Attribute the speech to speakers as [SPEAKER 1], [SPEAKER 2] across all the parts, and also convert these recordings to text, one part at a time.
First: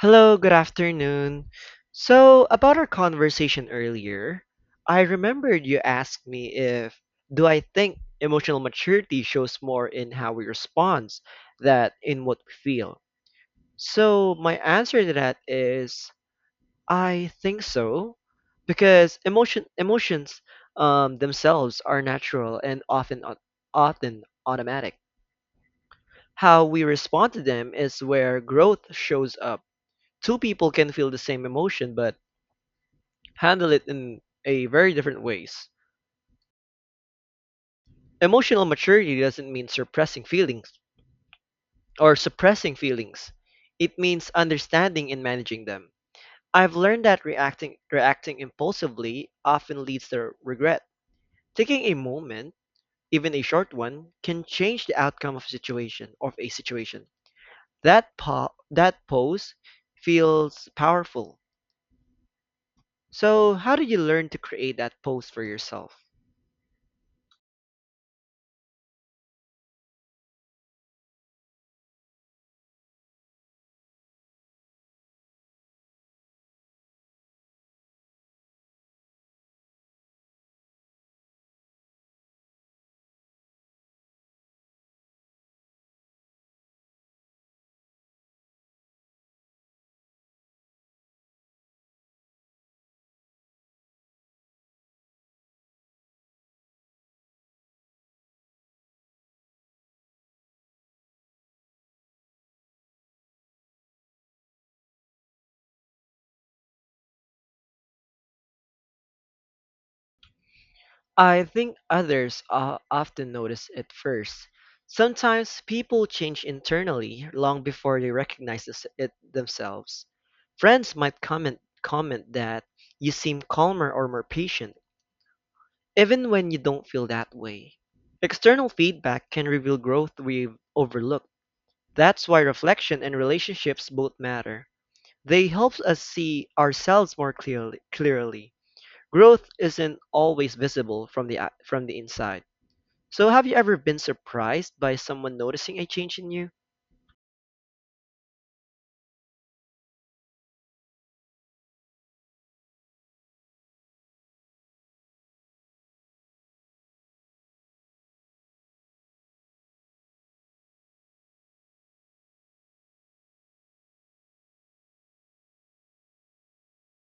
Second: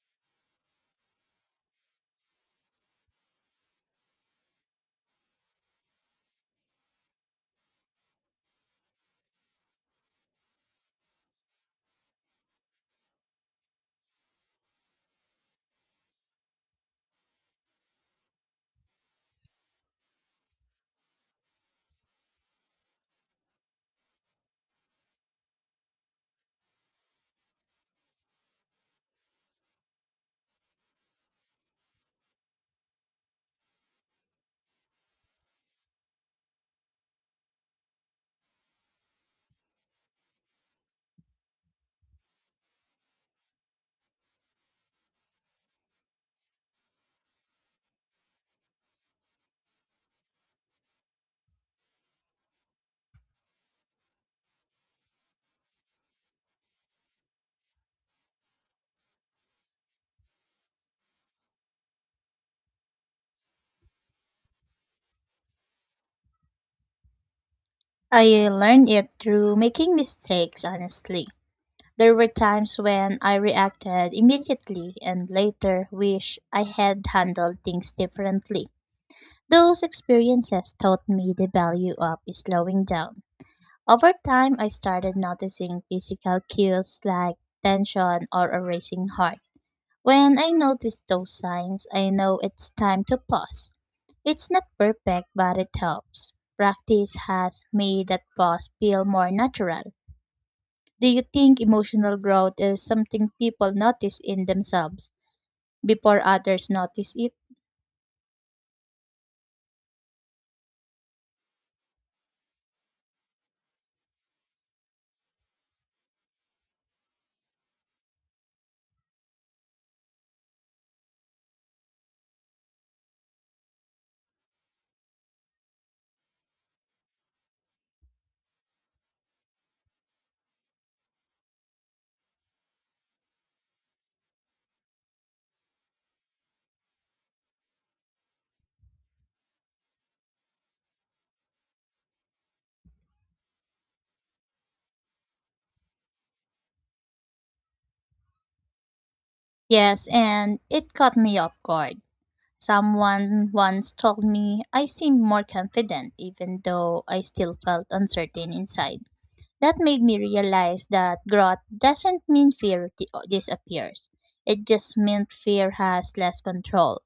[SPEAKER 1] Hello, good afternoon. So, about our conversation earlier, I remembered you asked me if do I think emotional maturity shows more in how we respond than in what we feel. So, my answer to that is I think so because emotions themselves are natural and often often automatic. How we respond to them is where growth shows up. Two people can feel the same emotion but handle it in a very different ways. Emotional maturity doesn't mean suppressing feelings or suppressing feelings. It means understanding and managing them. I've learned that reacting impulsively often leads to regret. Taking a moment, even a short one, can change the outcome of a situation. That pose feels powerful. So, how did you learn to create that pose for yourself?
[SPEAKER 2] I learned it through making mistakes, honestly. There were times when I reacted immediately and later wish I had handled things differently. Those experiences taught me the value of slowing down. Over time, I started noticing physical cues like tension or a racing heart. When I notice those signs, I know it's time to pause. It's not perfect, but it helps. Practice has made that pause feel more natural. Do you think emotional growth is something people notice in themselves before others notice it?
[SPEAKER 1] I think others often notice it first. Sometimes people change internally long before they recognize it themselves. Friends might comment that you seem calmer or more patient, even when you don't feel that way. External feedback can reveal growth we've overlooked. That's why reflection and relationships both matter. They help us see ourselves more clearly. Clearly, growth isn't always visible from the inside. So, have you ever been surprised by someone noticing a change in you?
[SPEAKER 2] Yes, and it caught me off guard. Someone once told me I seemed more confident even though I still felt uncertain inside. That made me realize that growth doesn't mean disappears. It just meant fear has less control.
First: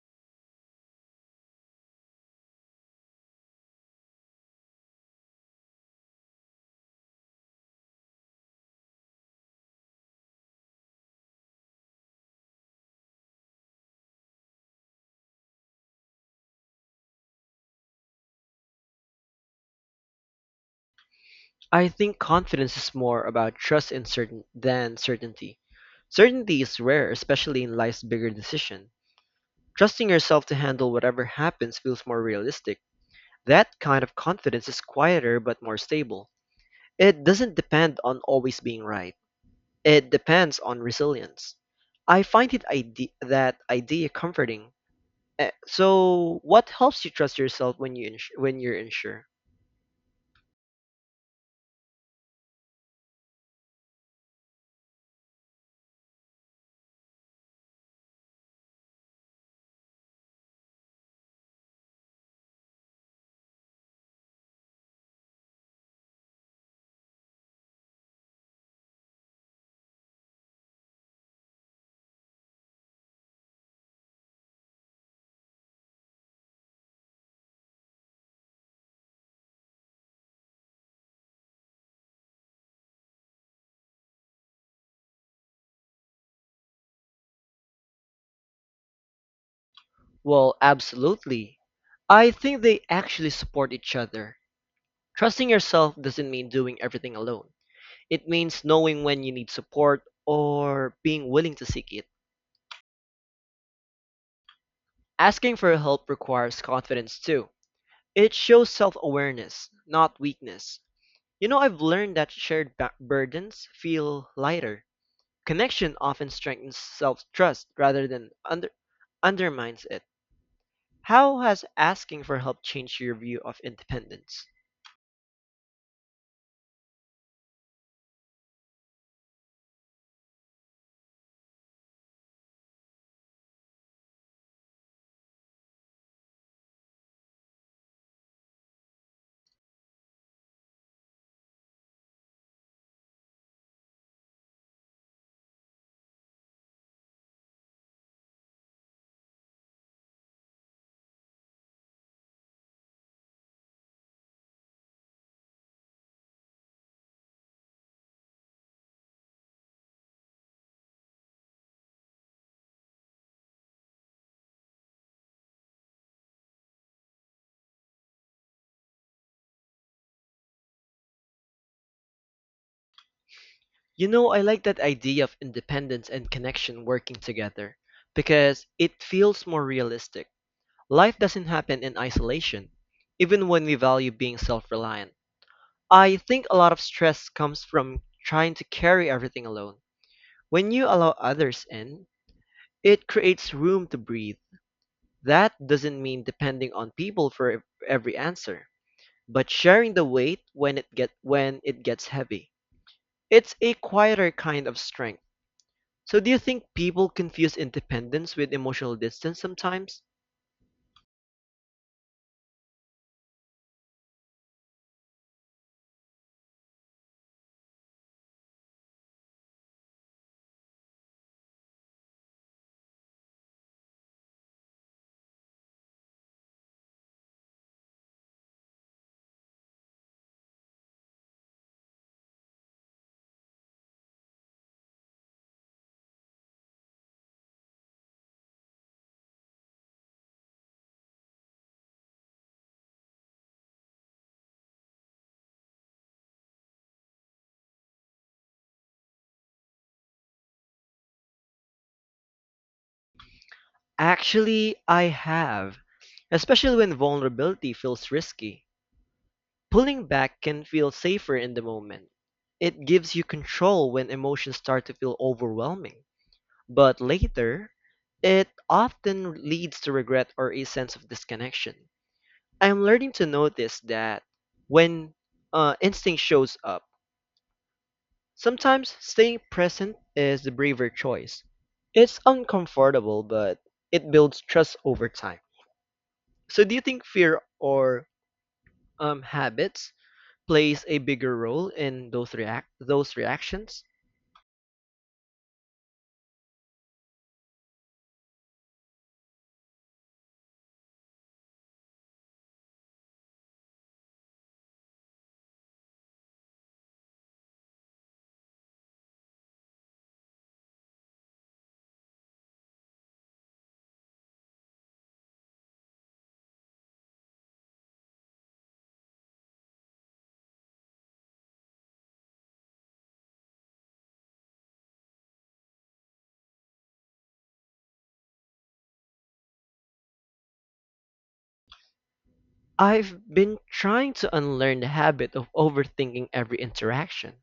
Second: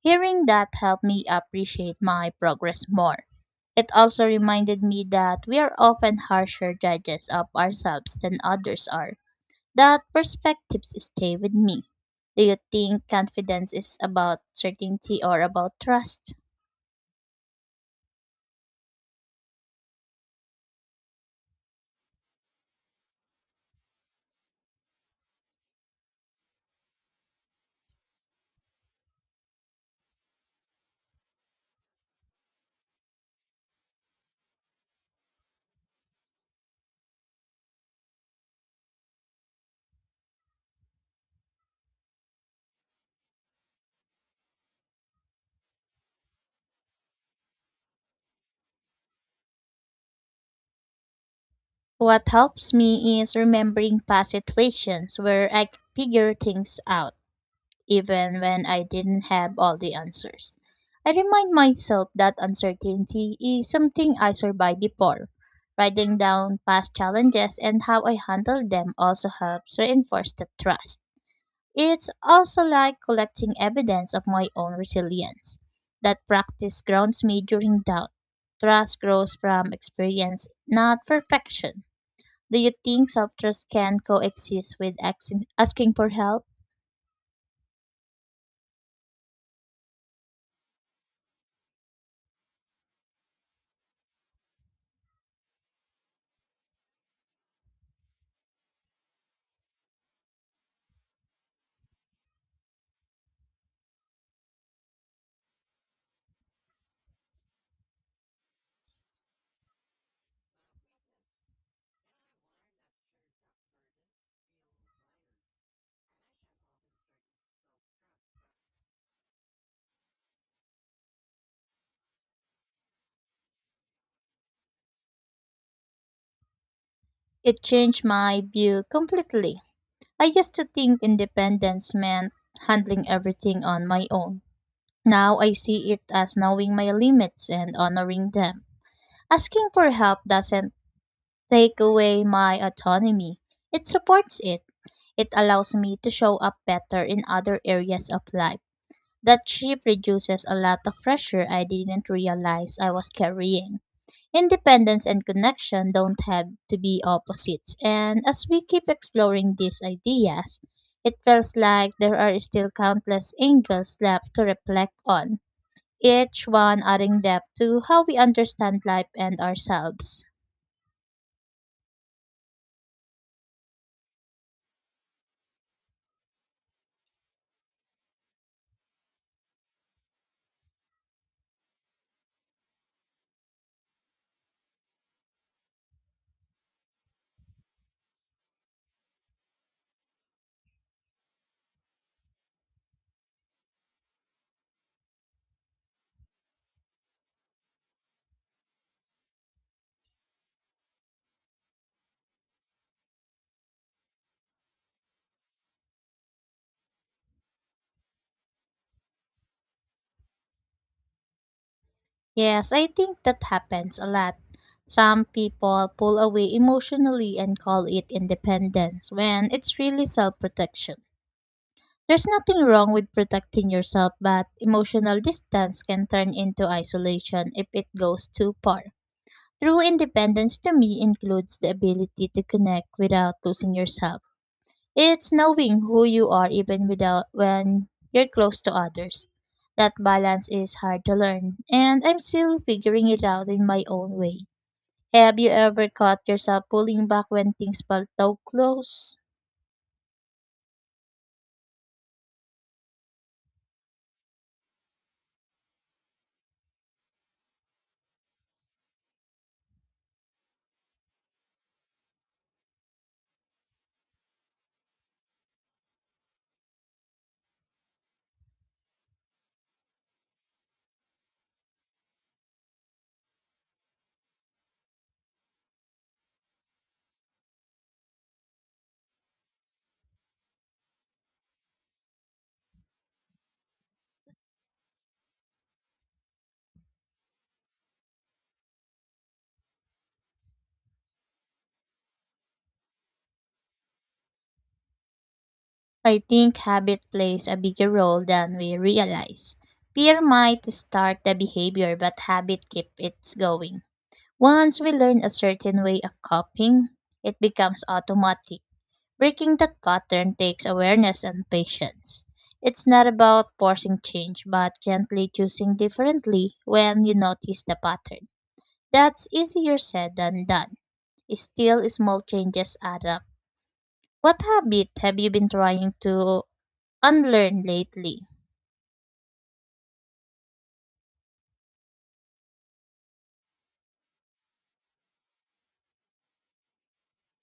[SPEAKER 2] Hearing that helped me appreciate my progress more. It also reminded me that we are often harsher judges of ourselves than others are. That perspectives stay with me. Do you think confidence is about certainty or about trust?
[SPEAKER 1] I think confidence is more about trust in certain than certainty. Certainty is rare, especially in life's bigger decision. Trusting yourself to handle whatever happens feels more realistic. That kind of confidence is quieter but more stable. It doesn't depend on always being right. It depends on resilience. I find it ide- That idea comforting. So, what helps you trust yourself when you're unsure?
[SPEAKER 2] What helps me is remembering past situations where I could figure things out, even when I didn't have all the answers. I remind myself that uncertainty is something I survived before. Writing down past challenges and how I handled them also helps reinforce the trust. It's also like collecting evidence of my own resilience. That practice grounds me during doubt. Trust grows from experience, not perfection. Do you think self trust can coexist with asking for help?
[SPEAKER 1] Well, absolutely. I think they actually support each other. Trusting yourself doesn't mean doing everything alone. It means knowing when you need support or being willing to seek it. Asking for help requires confidence too. It shows self awareness, not weakness. You know, I've learned that shared burdens feel lighter. Connection often strengthens self trust rather than undermines it. How has asking for help changed your view of independence?
[SPEAKER 2] It changed my view completely. I used to think independence meant handling everything on my own. Now I see it as knowing my limits and honoring them. Asking for help doesn't take away my autonomy, it supports it. It allows me to show up better in other areas of life. That shift reduces a lot of pressure I didn't realize I was carrying. Independence and connection don't have to be opposites, and as we keep exploring these ideas, it feels like there are still countless angles left to reflect on, each one adding depth to how we understand life and ourselves.
[SPEAKER 1] You know, I like that idea of independence and connection working together because it feels more realistic. Life doesn't happen in isolation, even when we value being self reliant. I think a lot of stress comes from trying to carry everything alone. When you allow others in, it creates room to breathe. That doesn't mean depending on people every answer, but sharing the weight when it get when it gets heavy. It's a quieter kind of strength. So do you think people confuse independence with emotional distance sometimes?
[SPEAKER 2] Yes, I think that happens a lot. Some people pull away emotionally and call it independence when it's really self protection. There's nothing wrong with protecting yourself, but emotional distance can turn into isolation if it goes too far. True independence to me includes the ability to connect without losing yourself. It's knowing who you are even without when you're close to others. That balance is hard to learn, and I'm still figuring it out in my own way. Have you ever caught yourself pulling back when things felt too close?
[SPEAKER 1] Actually, I have, especially when vulnerability feels risky. Pulling back can feel safer in the moment. It gives you control when emotions start to feel overwhelming. But later, it often leads to regret or a sense of disconnection. I'm learning to notice that when instinct shows up, sometimes staying present is the braver choice. It's uncomfortable, but it builds trust over time. So, do you think fear or habits plays a bigger role in those reactions?
[SPEAKER 2] I think habit plays a bigger role than we realize. Fear might start the behavior, but habit keeps it going. Once we learn a certain way of coping, it becomes automatic. Breaking that pattern takes awareness and patience. It's not about forcing change, but gently choosing differently when you notice the pattern. That's easier said than done. Still, small changes add up. What habit have you been trying to unlearned lately?
[SPEAKER 1] I've been trying to unlearn the habit of overthinking every interaction.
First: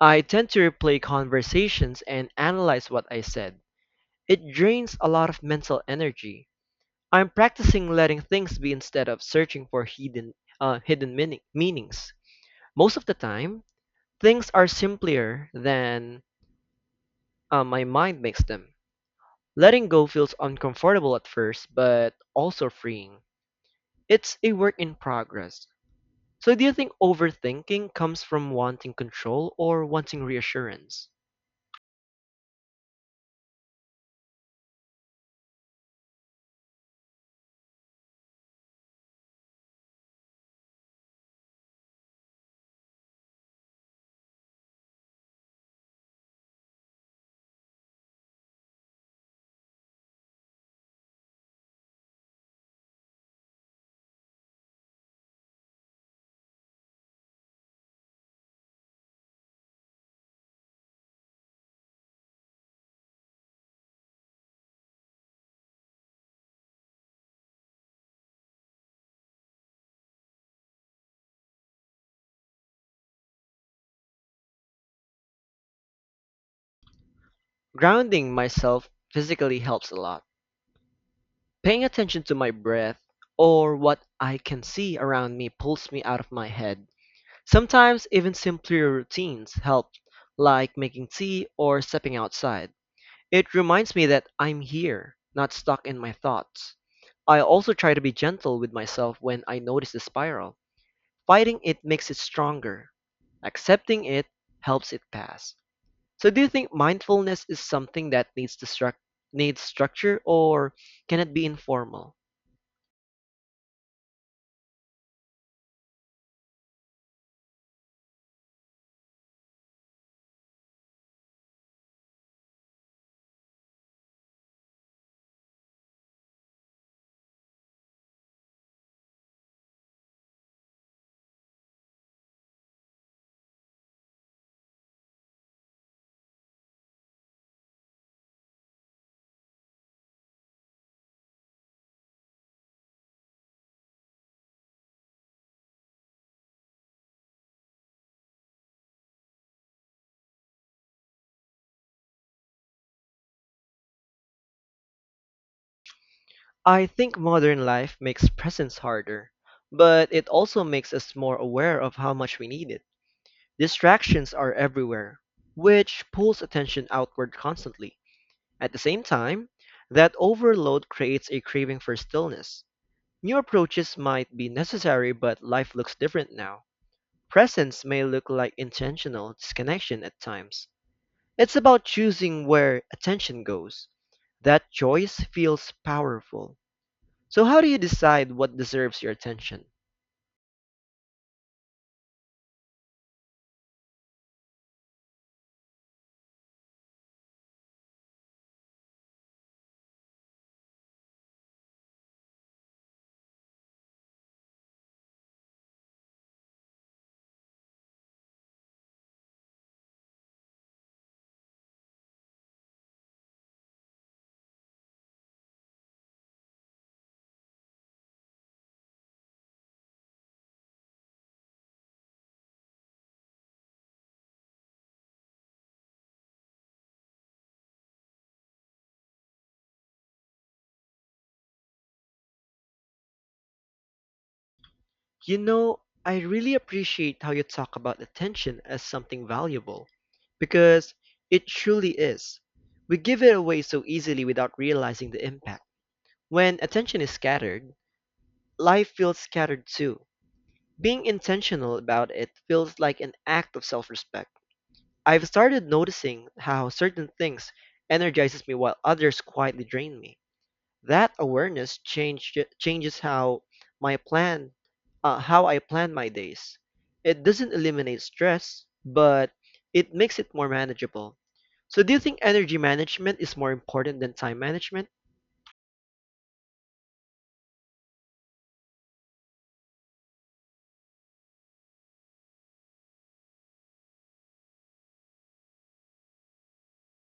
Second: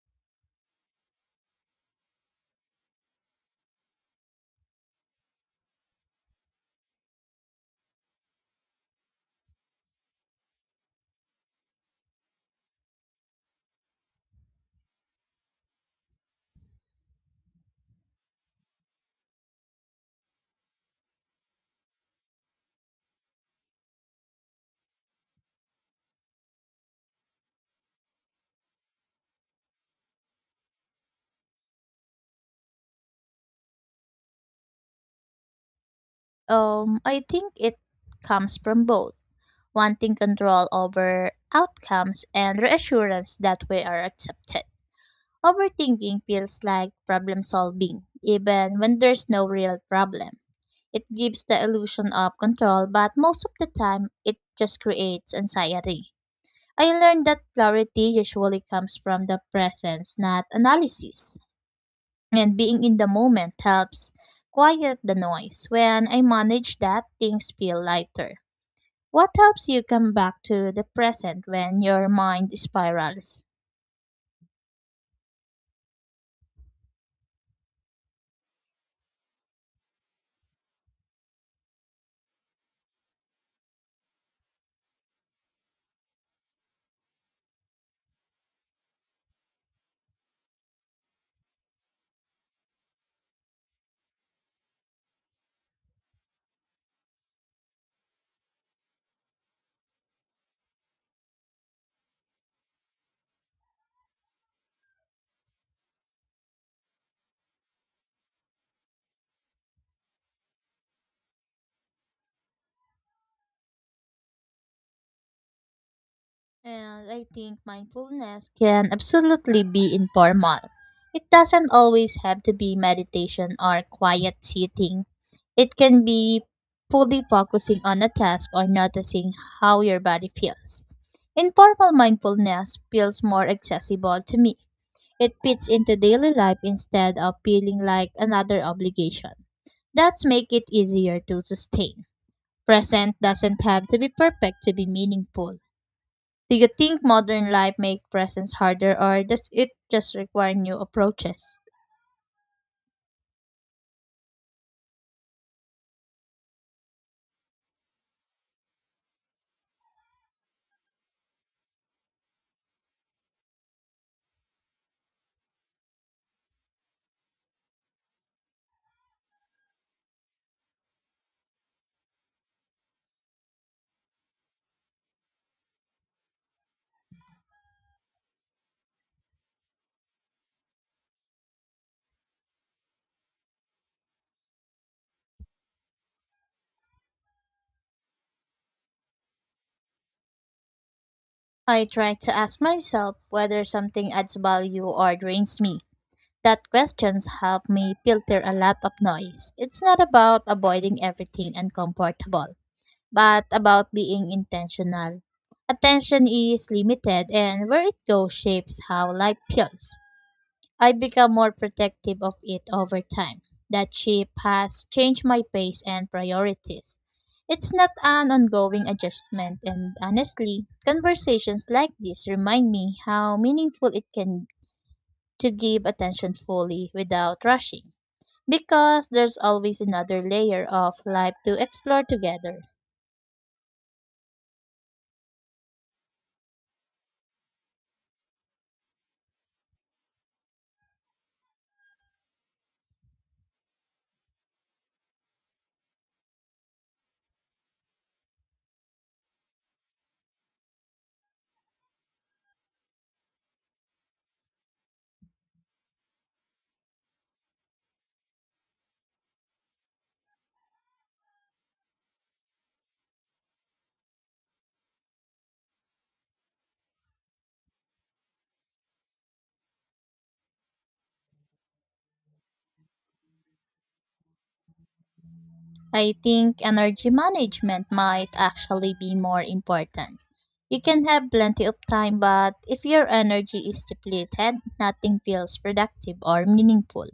[SPEAKER 1] I tend to replay conversations and analyze what I said. It drains a lot of mental energy. I'm practicing letting things be instead of searching for hidden hidden meanings. Most of the time, things are simpler than my mind makes them. Letting go feels uncomfortable at first, but also freeing. It's a work in progress. So, do you think overthinking comes from wanting control or wanting reassurance?
[SPEAKER 2] I think it comes from both wanting control over outcomes and reassurance that we are accepted. Overthinking feels like problem solving, even when there's no real problem. It gives the illusion of control, but most of the time, it just creates anxiety. I learned that clarity usually comes from the presence, not analysis, and being in the moment helps quiet the noise. When I manage that, things feel lighter. What helps you come back to the present when your mind spirals?
[SPEAKER 1] Grounding myself physically helps a lot. Paying attention to my breath or what I can see around me pulls me out of my head. Sometimes even simpler routines help, like making tea or stepping outside. It reminds me that I'm here, not stuck in my thoughts. I also try to be gentle with myself when I notice the spiral. Fighting it makes it stronger. Accepting it helps it pass. So do you think mindfulness is something that needs structure or can it be informal?
[SPEAKER 2] And I think mindfulness can absolutely be informal. It doesn't always have to be meditation or quiet sitting. It can be fully focusing on a task or noticing how your body feels. Informal mindfulness feels more accessible to me. It fits into daily life instead of feeling like another obligation. That's make it easier to sustain. Present doesn't have to be perfect to be meaningful. Do you think modern life make presence harder or does it just require new approaches?
[SPEAKER 1] I think modern life makes presence harder, but it also makes us more aware of how much we need it. Distractions are everywhere, which pulls attention outward constantly. At the same time, that overload creates a craving for stillness. New approaches might be necessary, but life looks different now. Presence may look like intentional disconnection at times. It's about choosing where attention goes. That choice feels powerful. So, how do you decide what deserves your attention?
[SPEAKER 2] I try to ask myself whether something adds value or drains me. That questions help me filter a lot of noise. It's not about avoiding everything uncomfortable, but about being intentional. Attention is limited, and where it goes shapes how life feels. I become more protective of it over time. That shift has changed my pace and priorities. It's not an ongoing adjustment, and honestly, conversations like this remind me how meaningful it can to give attention fully without rushing, because there's always another layer of life to explore together.
[SPEAKER 1] You know, I really appreciate how you talk about attention as something valuable because it truly is. We give it away so easily without realizing the impact. When attention is scattered, life feels scattered too. Being intentional about it feels like an act of self respect. I've started noticing how certain things energizes me while others quietly drain me. That changes how my plan how I plan my days. It doesn't eliminate stress, but it makes it more manageable. So, do you think energy management is more important than time management?
[SPEAKER 2] I think energy management might actually be more important. You can have plenty of time, but if your energy is depleted, nothing feels productive or meaningful.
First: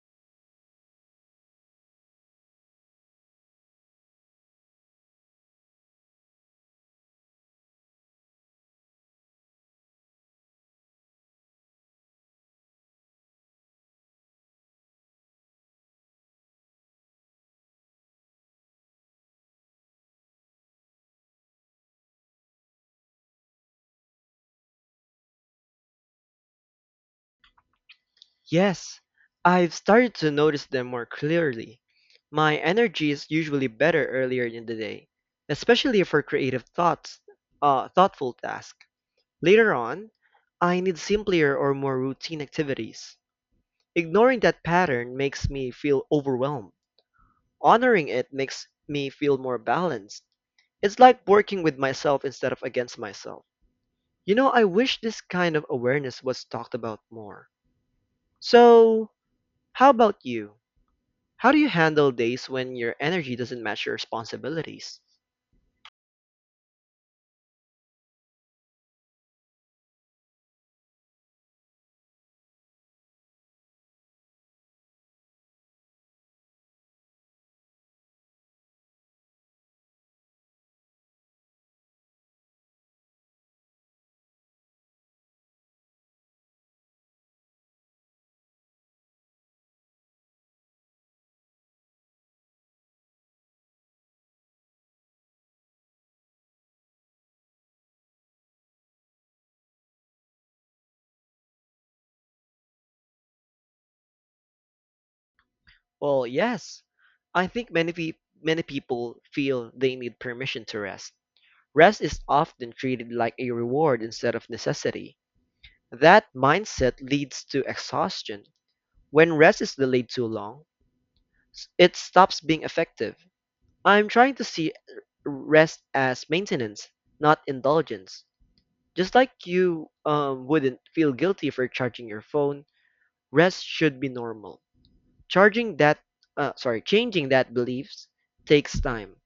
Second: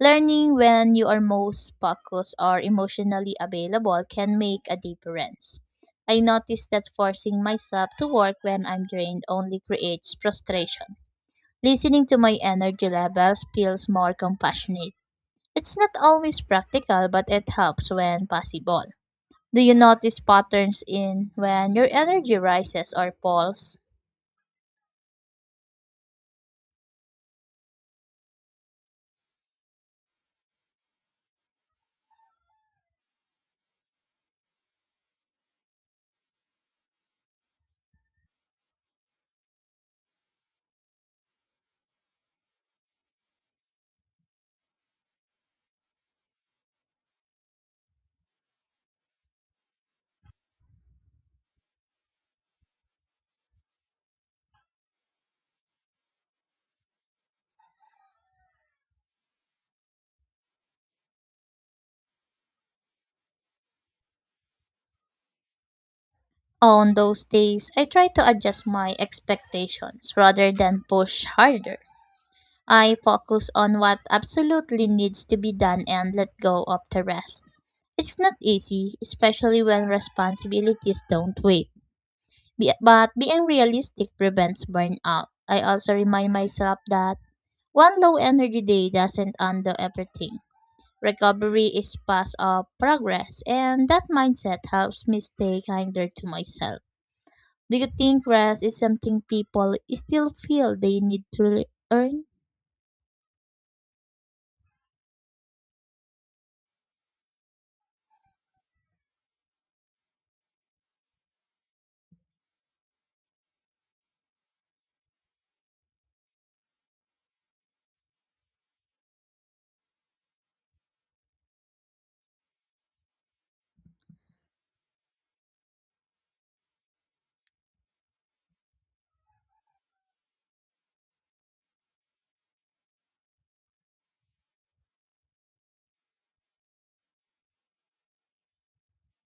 [SPEAKER 2] Learning when you are most focused or emotionally available can make a difference. I noticed that forcing myself to work when I'm drained only creates frustration. Listening to my energy levels feels more compassionate. It's not always practical, but it helps when possible. Do you notice patterns in when your energy rises or falls?
[SPEAKER 1] Yes, I've started to notice them more clearly. My energy is usually better earlier in the day, especially for thoughtful tasks. Later on, I need simpler or more routine activities. Ignoring that pattern makes me feel overwhelmed. Honoring it makes me feel more balanced. It's like working with myself instead of against myself. You know, I wish this kind of awareness was talked about more. So, how about you? How do you handle days when your energy doesn't match your responsibilities?
[SPEAKER 2] On those days, I try to adjust my expectations rather than push harder. I focus on what absolutely needs to be done and let go of the rest. It's not easy, especially when responsibilities don't wait. But being realistic prevents burnout. I also remind myself that one low energy day doesn't undo everything. Recovery is part of progress, and that mindset helps me stay kinder to myself. Do you think rest is something people still feel they need to earn?
[SPEAKER 1] Well, yes. I think many people feel they need permission to rest. Rest is often treated like a reward instead of necessity. That mindset leads to exhaustion. When rest is delayed too long, it stops being effective. I'm trying to see rest as maintenance, not indulgence. Just like you wouldn't feel guilty for charging your phone, rest should be normal. Charging that, changing that beliefs takes time.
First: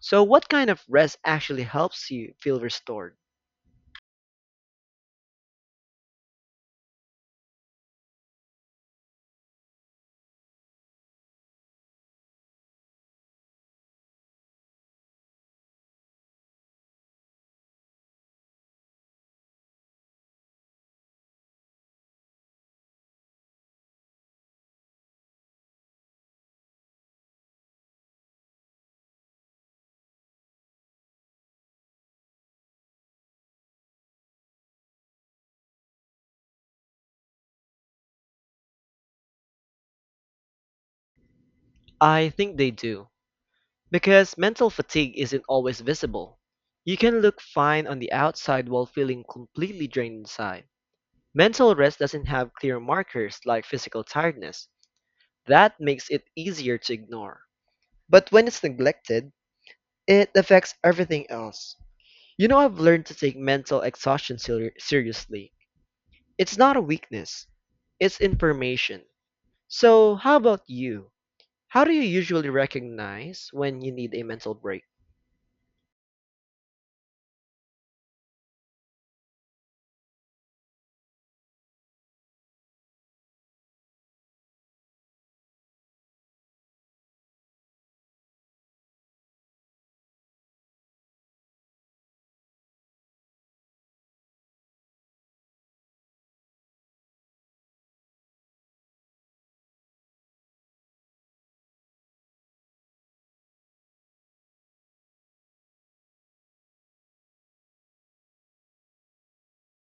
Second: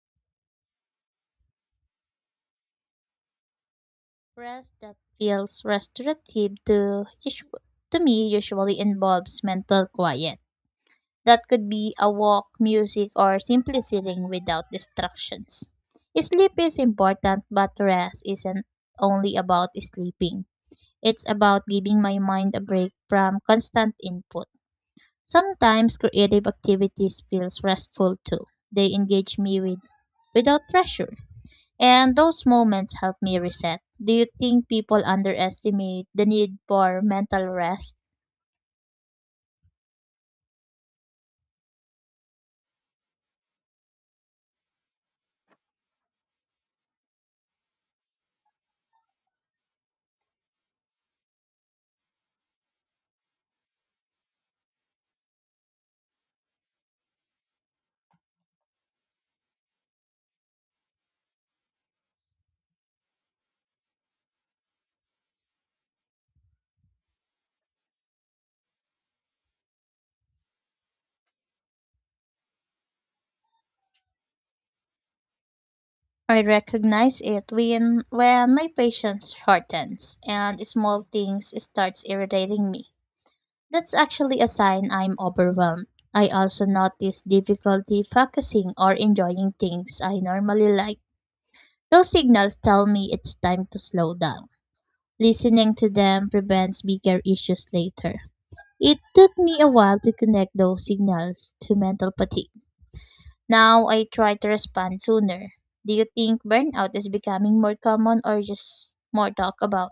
[SPEAKER 1] So, what kind of rest actually helps you feel restored?
[SPEAKER 2] Rest that feels restorative to, usu- to me usually involves mental quiet. That could be a walk, music, or simply sitting without distractions. Sleep is important, but rest isn't only about sleeping. It's about giving my mind a break from constant input. Sometimes creative activities feels restful too. They engage me with without pressure. And those moments help me reset. Do you think people underestimate the need for mental rest?
[SPEAKER 1] I think they do. Because mental fatigue isn't always visible. You can look fine on the outside while feeling completely drained inside. Mental rest doesn't have clear markers like physical tiredness. That makes it easier to ignore. But when it's neglected, it affects everything else. You know, I've learned to take mental exhaustion seriously. It's not a weakness, it's information. So, how about you? How do you usually recognize when you need a mental break?
[SPEAKER 2] I recognize it when my patience shortens and small things starts irritating me. That's actually a sign I'm overwhelmed. I also notice difficulty focusing or enjoying things I normally like. Those signals tell me it's time to slow down. Listening to them prevents bigger issues later. It took me a while to connect those signals to mental fatigue. Now I try to respond sooner. Do you think burnout is becoming more common or just more talked about?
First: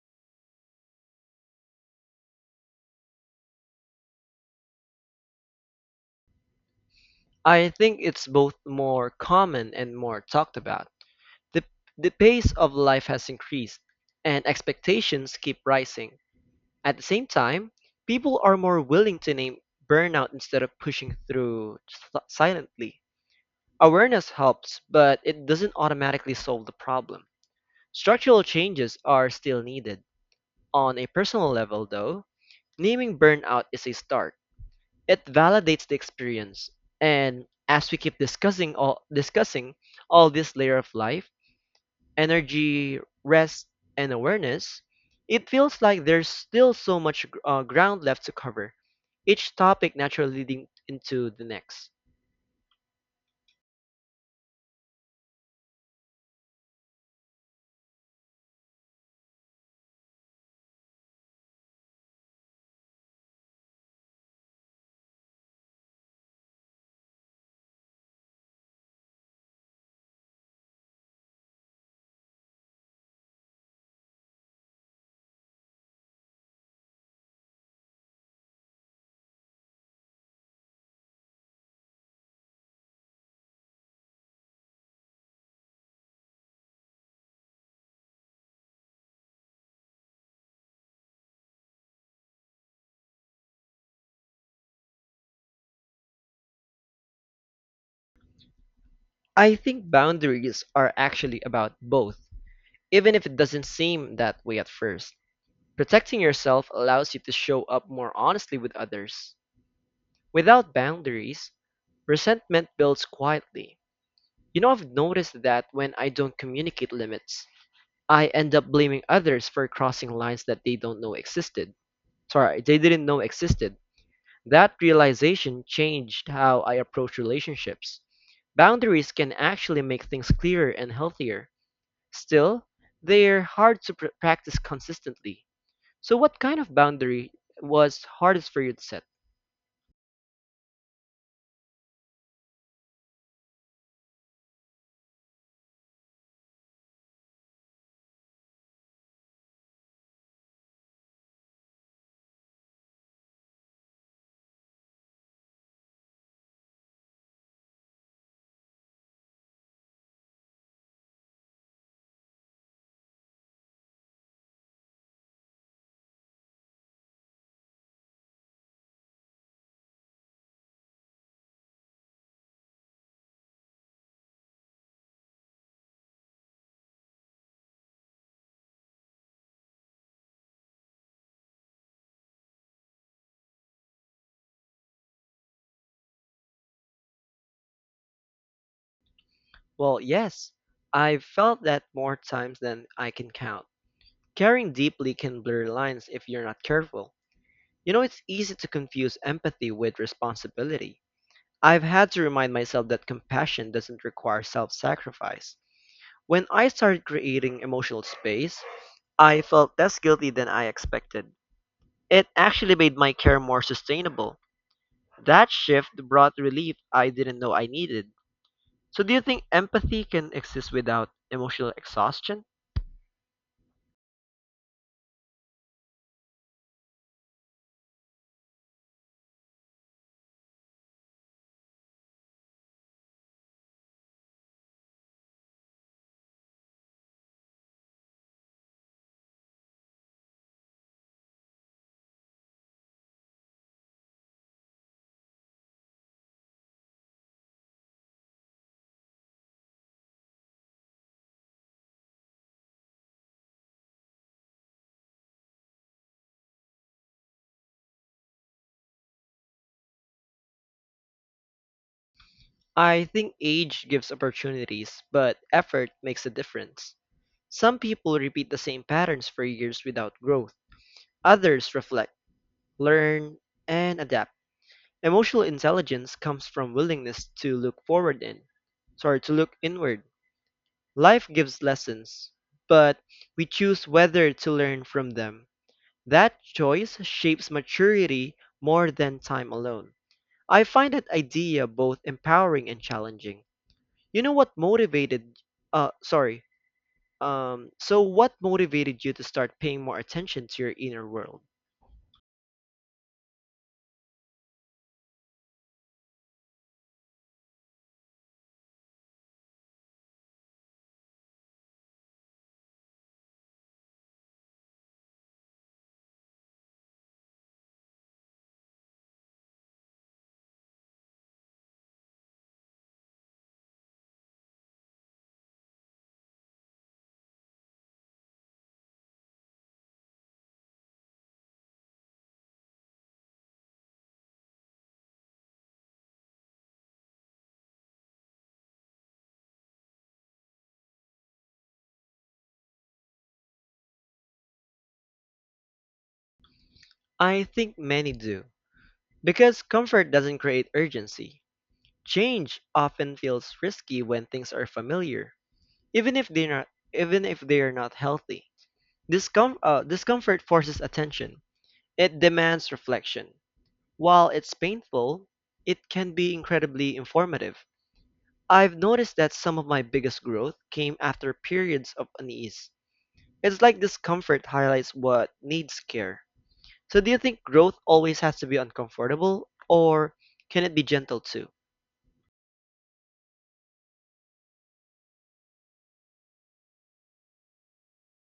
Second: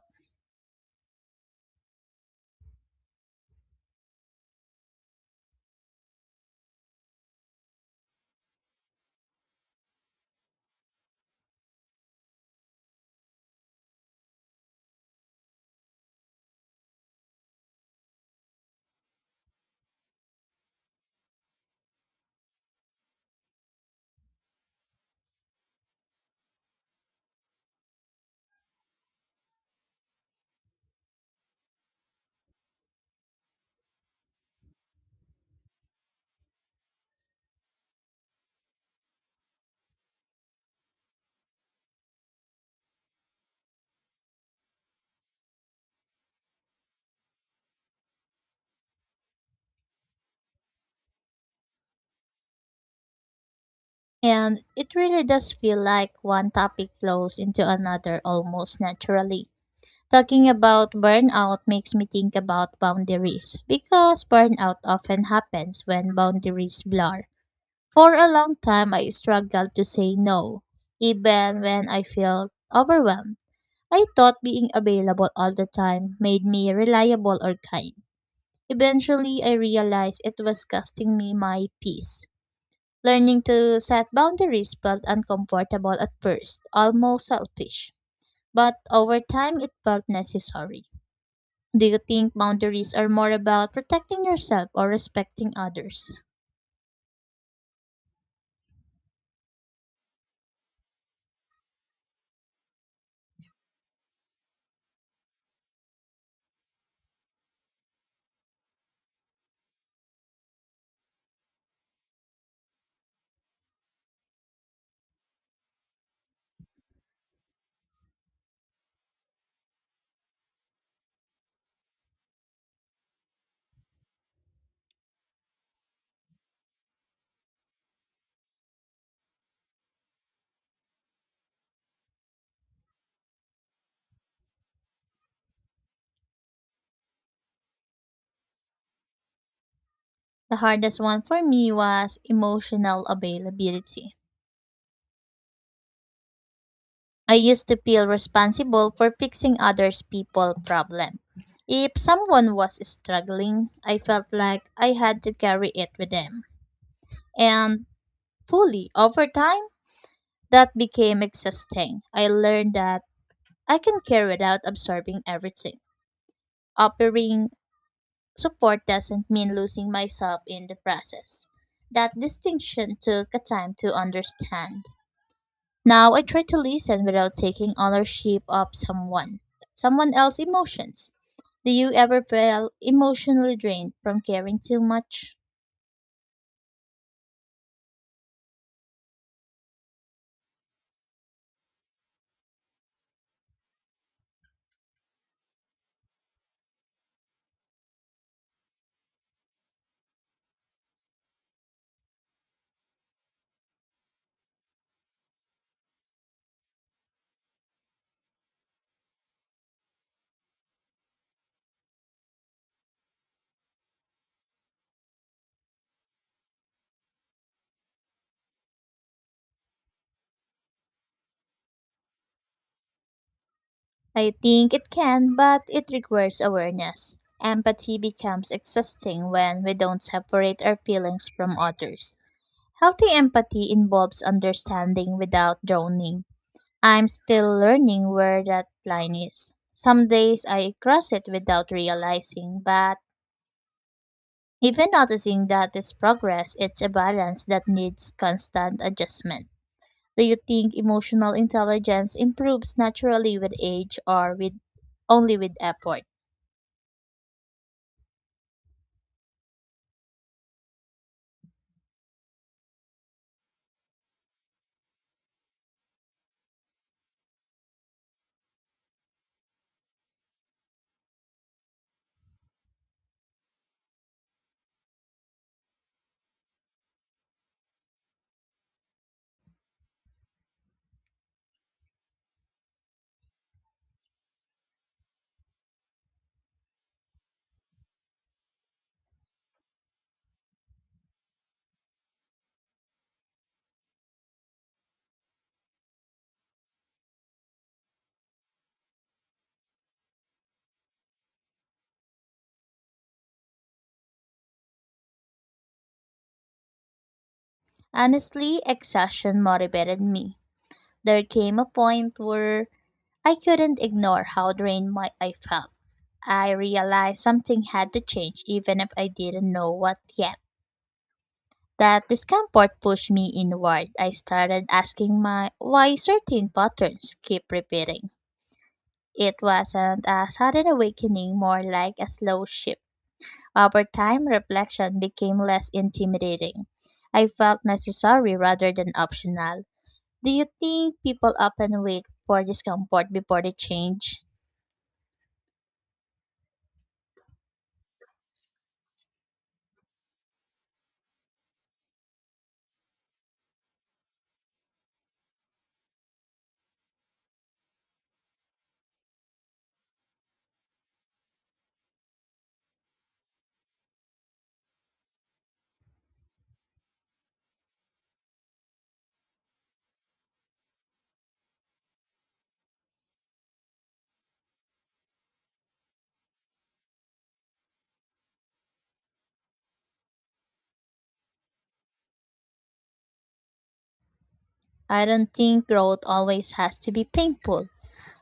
[SPEAKER 1] I think it's both more common and more talked about. The, the pace of life has increased, and expectations keep rising. At the same time, people are more willing to name burnout instead of pushing through silently. Awareness helps, but it doesn't automatically solve the problem. Structural changes are still needed. On a personal level, though, naming burnout is a start, it validates the experience. And as we keep discussing all this layer of life, energy, rest, and awareness, it feels like there's still so much ground left to cover. Each topic naturally leading into the next.
[SPEAKER 2] And it really does feel like one topic flows into another almost naturally. Talking about burnout makes me think about boundaries because burnout often happens when boundaries blur. For a long time, I struggled to say no, even when I felt overwhelmed. I thought being available all the time made me reliable or kind. Eventually, I realized it was costing me my peace. Learning to set boundaries felt uncomfortable at first, almost selfish, but over time it felt necessary. Do you think boundaries are more about protecting yourself or respecting others?
[SPEAKER 1] I think boundaries are actually about both, even if it doesn't seem that way at first. Protecting yourself allows you to show up more honestly with others. Without boundaries, resentment builds quietly. You know, I've noticed that when I don't communicate limits, I end up blaming others for crossing lines that they didn't know existed. That realization changed how I approach relationships. Boundaries can actually make things clearer and healthier. Still, they're hard to practice consistently. So, what kind of boundary was hardest for you to set?
[SPEAKER 2] The hardest one for me was emotional availability. I used to feel responsible for fixing others' people problem. If someone was struggling, I felt like I had to carry it with them. And fully over time, that became exhausting. I learned that I can care without absorbing everything. Offering support doesn't mean losing myself in the process. That distinction took a time to understand. Now I try to listen without taking ownership of someone else's emotions. Do you ever feel emotionally drained from caring too much?
[SPEAKER 1] Well, yes, I've felt that more times than I can count. Caring deeply can blur lines if you're not careful. You know, it's easy to confuse empathy with responsibility. I've had to remind myself that compassion doesn't require self sacrifice. When I started creating emotional space, I felt less guilty than I expected. It actually made my care more sustainable. That shift brought relief I didn't know I needed. So, do you think empathy can exist without emotional exhaustion?
[SPEAKER 2] I think it can, but it requires awareness. Empathy becomes exhausting when we don't separate our feelings from others. Healthy empathy involves understanding without drowning. I'm still learning where that line is. Some days I cross it without realizing, but even noticing that is progress, it's a balance that needs constant adjustment. Do you think emotional intelligence improves naturally with age or with only with effort?
[SPEAKER 1] I think age gives opportunities, but effort makes a difference. Some people repeat the same patterns for years without growth. Others reflect, learn, and adapt. Emotional intelligence comes from willingness to look forward in, sorry, to look inward. Life gives lessons, but we choose whether to learn from them. That choice shapes maturity more than time alone. I find that idea both empowering and challenging. You know what motivated sorry. So what motivated you to start paying more attention to your inner world?
[SPEAKER 2] Honestly, exhaustion motivated me. There came a point where I couldn't ignore how drained my I felt. I realized something had to change even if I didn't know what yet. That discomfort pushed me inward. I started asking my why certain patterns keep repeating. It wasn't a sudden awakening, more like a slow shift. Over time, reflection became less intimidating. I felt necessary rather than optional. Do you think people often wait for discomfort before they change?
[SPEAKER 1] I think many do. Because comfort doesn't create urgency. Change often feels risky when things are familiar, even if they're not even if they are not healthy. Discomfort forces attention. It demands reflection. While it's painful, it can be incredibly informative. I've noticed that some of my biggest growth came after periods of unease. It's like discomfort highlights what needs care. So, do you think growth always has to be uncomfortable, or can it be gentle too?
[SPEAKER 2] I don't think growth always has to be painful.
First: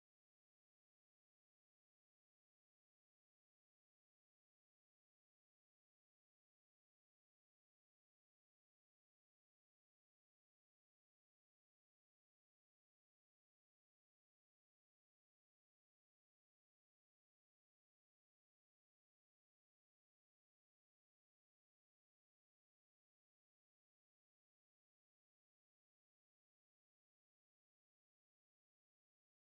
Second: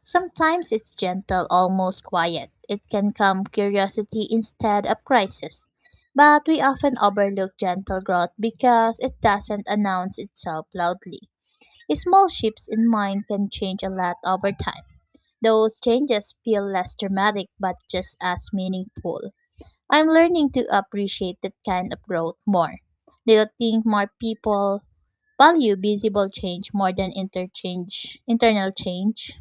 [SPEAKER 2] Sometimes it's gentle, almost quiet. It can calm curiosity instead of crisis. But we often overlook gentle growth because it doesn't announce itself loudly. Small shifts in mind can change a lot over time. Those changes feel less dramatic but just as meaningful. I'm learning to appreciate that kind of growth more. Do you think more people value visible change more than interchange internal change?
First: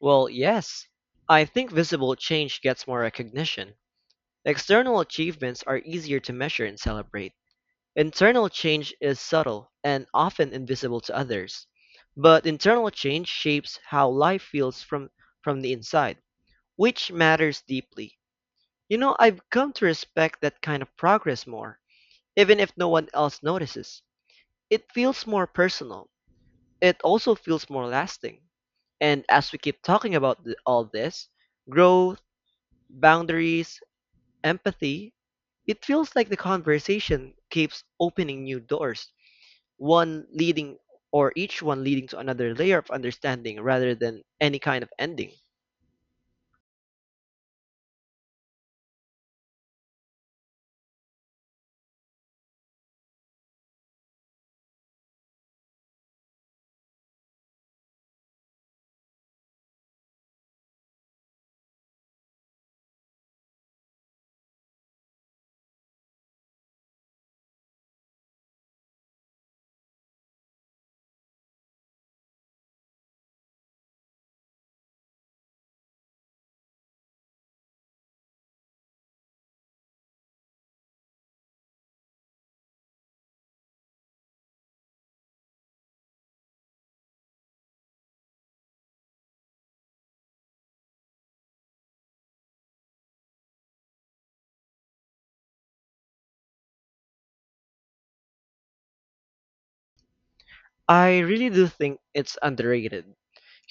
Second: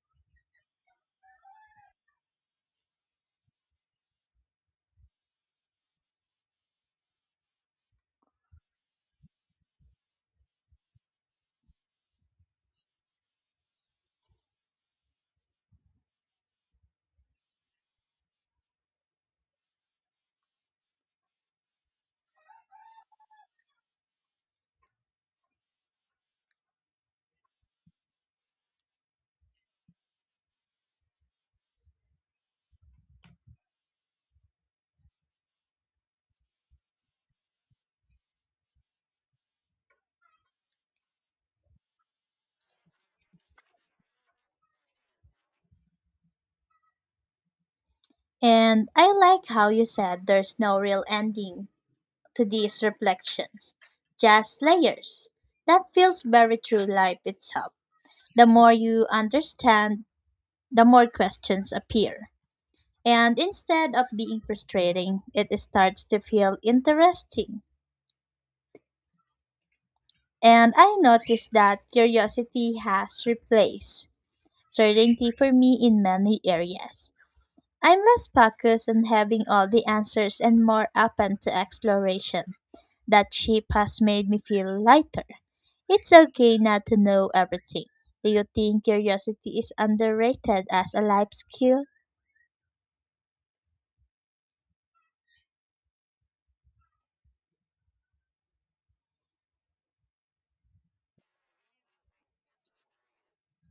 [SPEAKER 1] Well, yes. I think visible change gets more recognition. External achievements are easier to measure and celebrate. Internal change is subtle and often invisible to others, but internal change shapes how life feels from the inside, which matters deeply. You know, I've come to respect that kind of progress more, even if no one else notices. It feels more personal. It also feels more lasting. And as we keep talking about all this, growth, boundaries, empathy, it feels like the conversation keeps opening new doors, one leading or each one leading to another layer of understanding rather than any kind of ending.
[SPEAKER 2] And I like how you said there's no real ending to these reflections, just layers. That feels very true life itself. The more you understand, the more questions appear. And instead of being frustrating, it starts to feel interesting. And I noticed that curiosity has replaced certainty for me in many areas. I'm less focused on having all the answers and more open to exploration. That ship has made me feel lighter. It's okay not to know everything. Do you think curiosity is underrated as a life skill?
[SPEAKER 1] I really do think it's underrated.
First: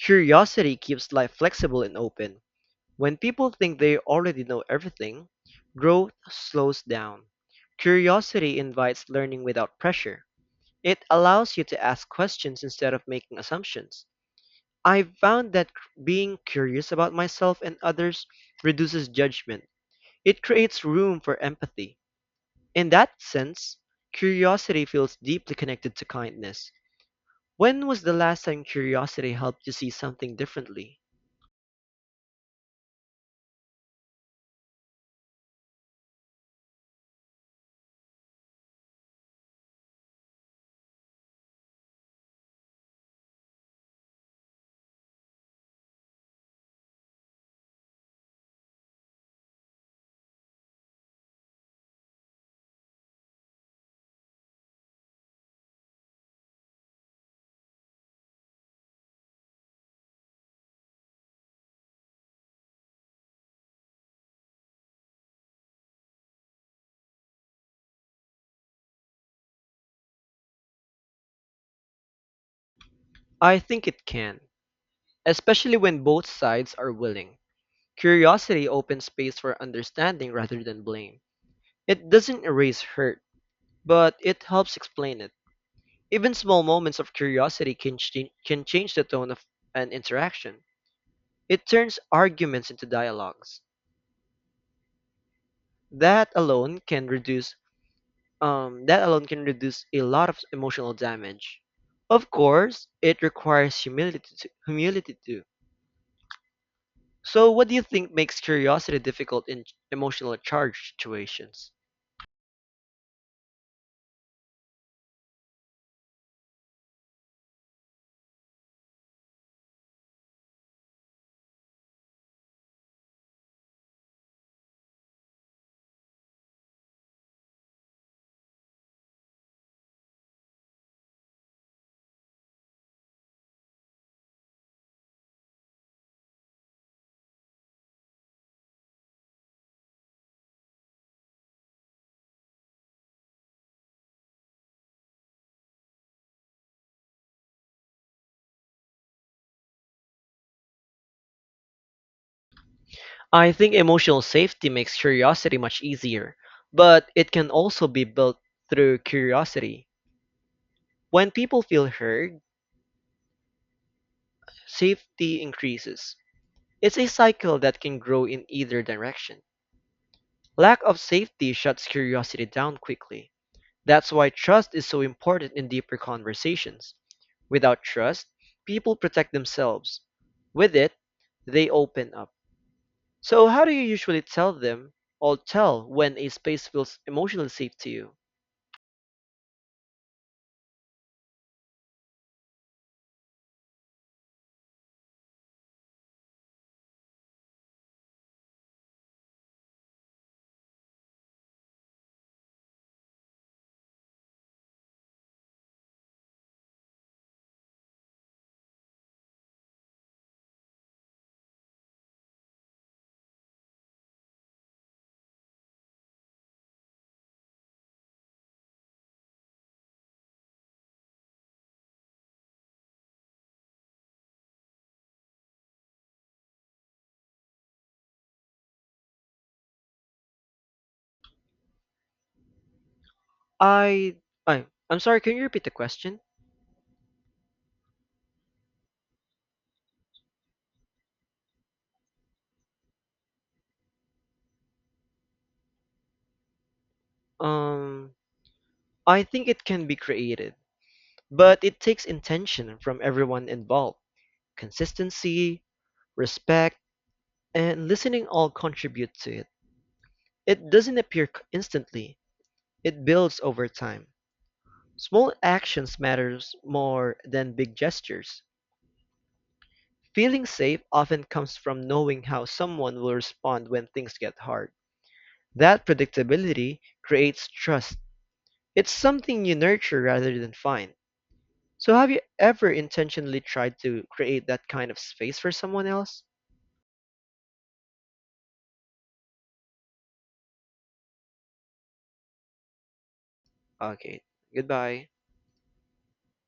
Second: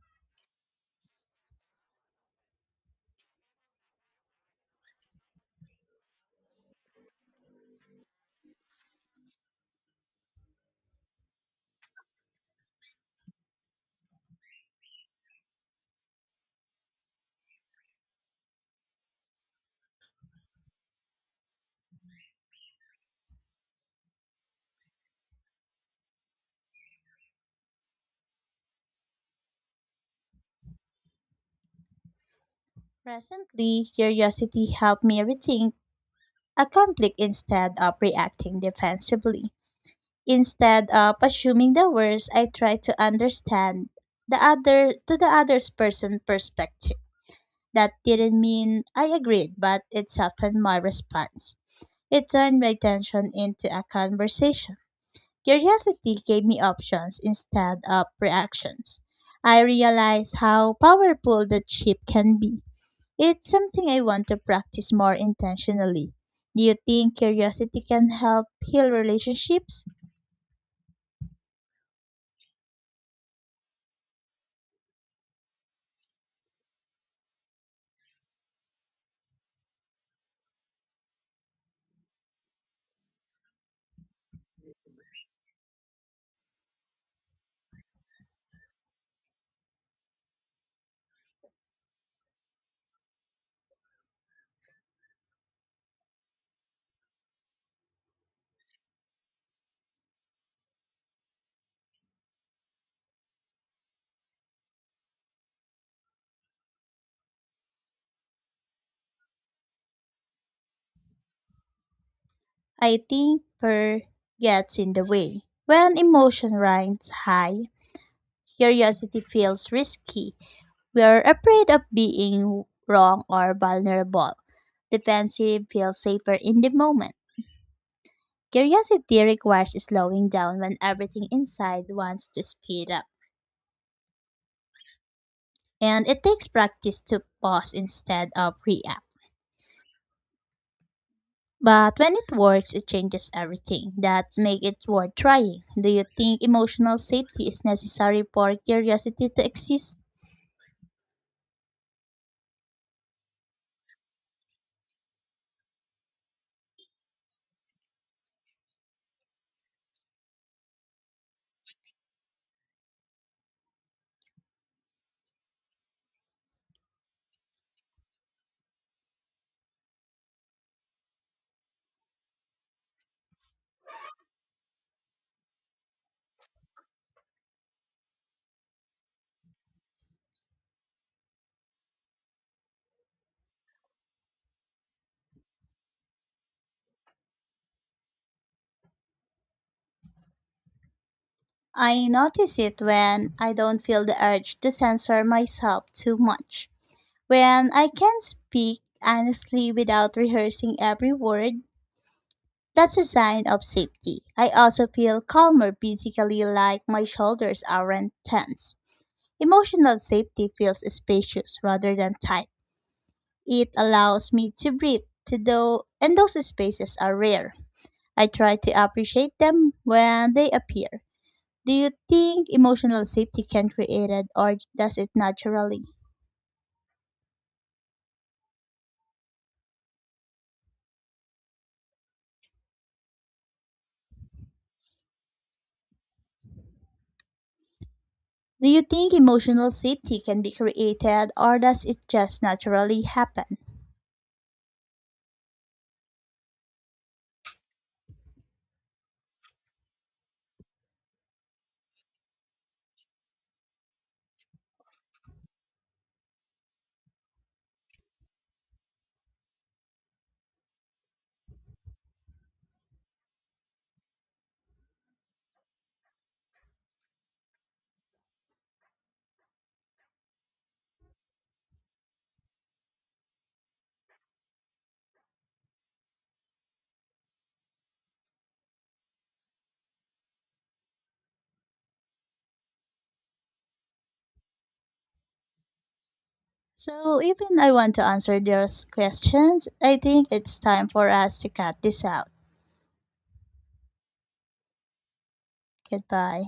[SPEAKER 1] Curiosity keeps life flexible and open. When people think they already know everything, growth slows down. Curiosity invites learning without pressure. It allows you to ask questions instead of making assumptions. I found that being curious about myself and others reduces judgment. It creates room for empathy. In that sense, curiosity feels deeply connected to kindness. When was the last time curiosity helped you see something differently?
[SPEAKER 2] Presently, curiosity helped me rethink a conflict instead of reacting defensively. Instead of assuming the worst, I try to understand the other's person perspective. That didn't mean I agreed, but it softened my response. It turned my tension into a conversation. Curiosity gave me options instead of reactions. I realized how powerful the chip can be. It's something I want to practice more intentionally. Do you think curiosity can help heal relationships?
[SPEAKER 1] I think it can, especially when both sides are willing. Curiosity opens space for understanding rather than blame. It doesn't erase hurt, but it helps explain it. Even small moments of curiosity can change the tone of an interaction. It turns arguments into dialogues. That alone can reduce that alone can reduce a lot of emotional damage. Of course, it requires humility too. So, what do you think makes curiosity difficult in emotionally charged situations?
[SPEAKER 2] I think fear gets in the way. When emotion runs high, curiosity feels risky. We are afraid of being wrong or vulnerable. Defensive feels safer in the moment. Curiosity requires slowing down when everything inside wants to speed up. And it takes practice to pause instead of react. But when it works, it changes everything. That makes it worth trying. Do you think emotional safety is necessary for curiosity to exist?
[SPEAKER 1] I think emotional safety makes curiosity much easier, but it can also be built through curiosity. When people feel heard, safety increases. It's a cycle that can grow in either direction. Lack of safety shuts curiosity down quickly. That's why trust is so important in deeper conversations. Without trust, people protect themselves. With it, they open up. So, how do you usually tell them or tell when a space feels emotionally safe to you?
[SPEAKER 2] I notice it when I don't feel the urge to censor myself too much. When I can speak honestly without rehearsing every word, that's a sign of safety. I also feel calmer physically, like my shoulders aren't tense. Emotional safety feels spacious rather than tight. It allows me to breathe, to though, and those spaces are rare. I try to appreciate them when they appear. Do you think emotional safety can create it or does it naturally?
[SPEAKER 1] I, I, I'm sorry, can you repeat the question?
[SPEAKER 2] Do you think emotional safety can be created or does it just naturally happen?
[SPEAKER 1] Um, I think it can be created. But it takes intention from everyone involved. Consistency, respect, and listening all contribute to it. It doesn't appear instantly. It builds over time. Small actions matters more than big gestures. Feeling safe often comes from knowing how someone will respond when things get hard. That predictability creates trust. It's something you nurture rather than find. So have you ever intentionally tried to create that kind of space for someone else?
[SPEAKER 2] So, even I want to answer those questions, I think it's time for us to cut this out.
[SPEAKER 1] Okay. Goodbye.
[SPEAKER 2] Goodbye.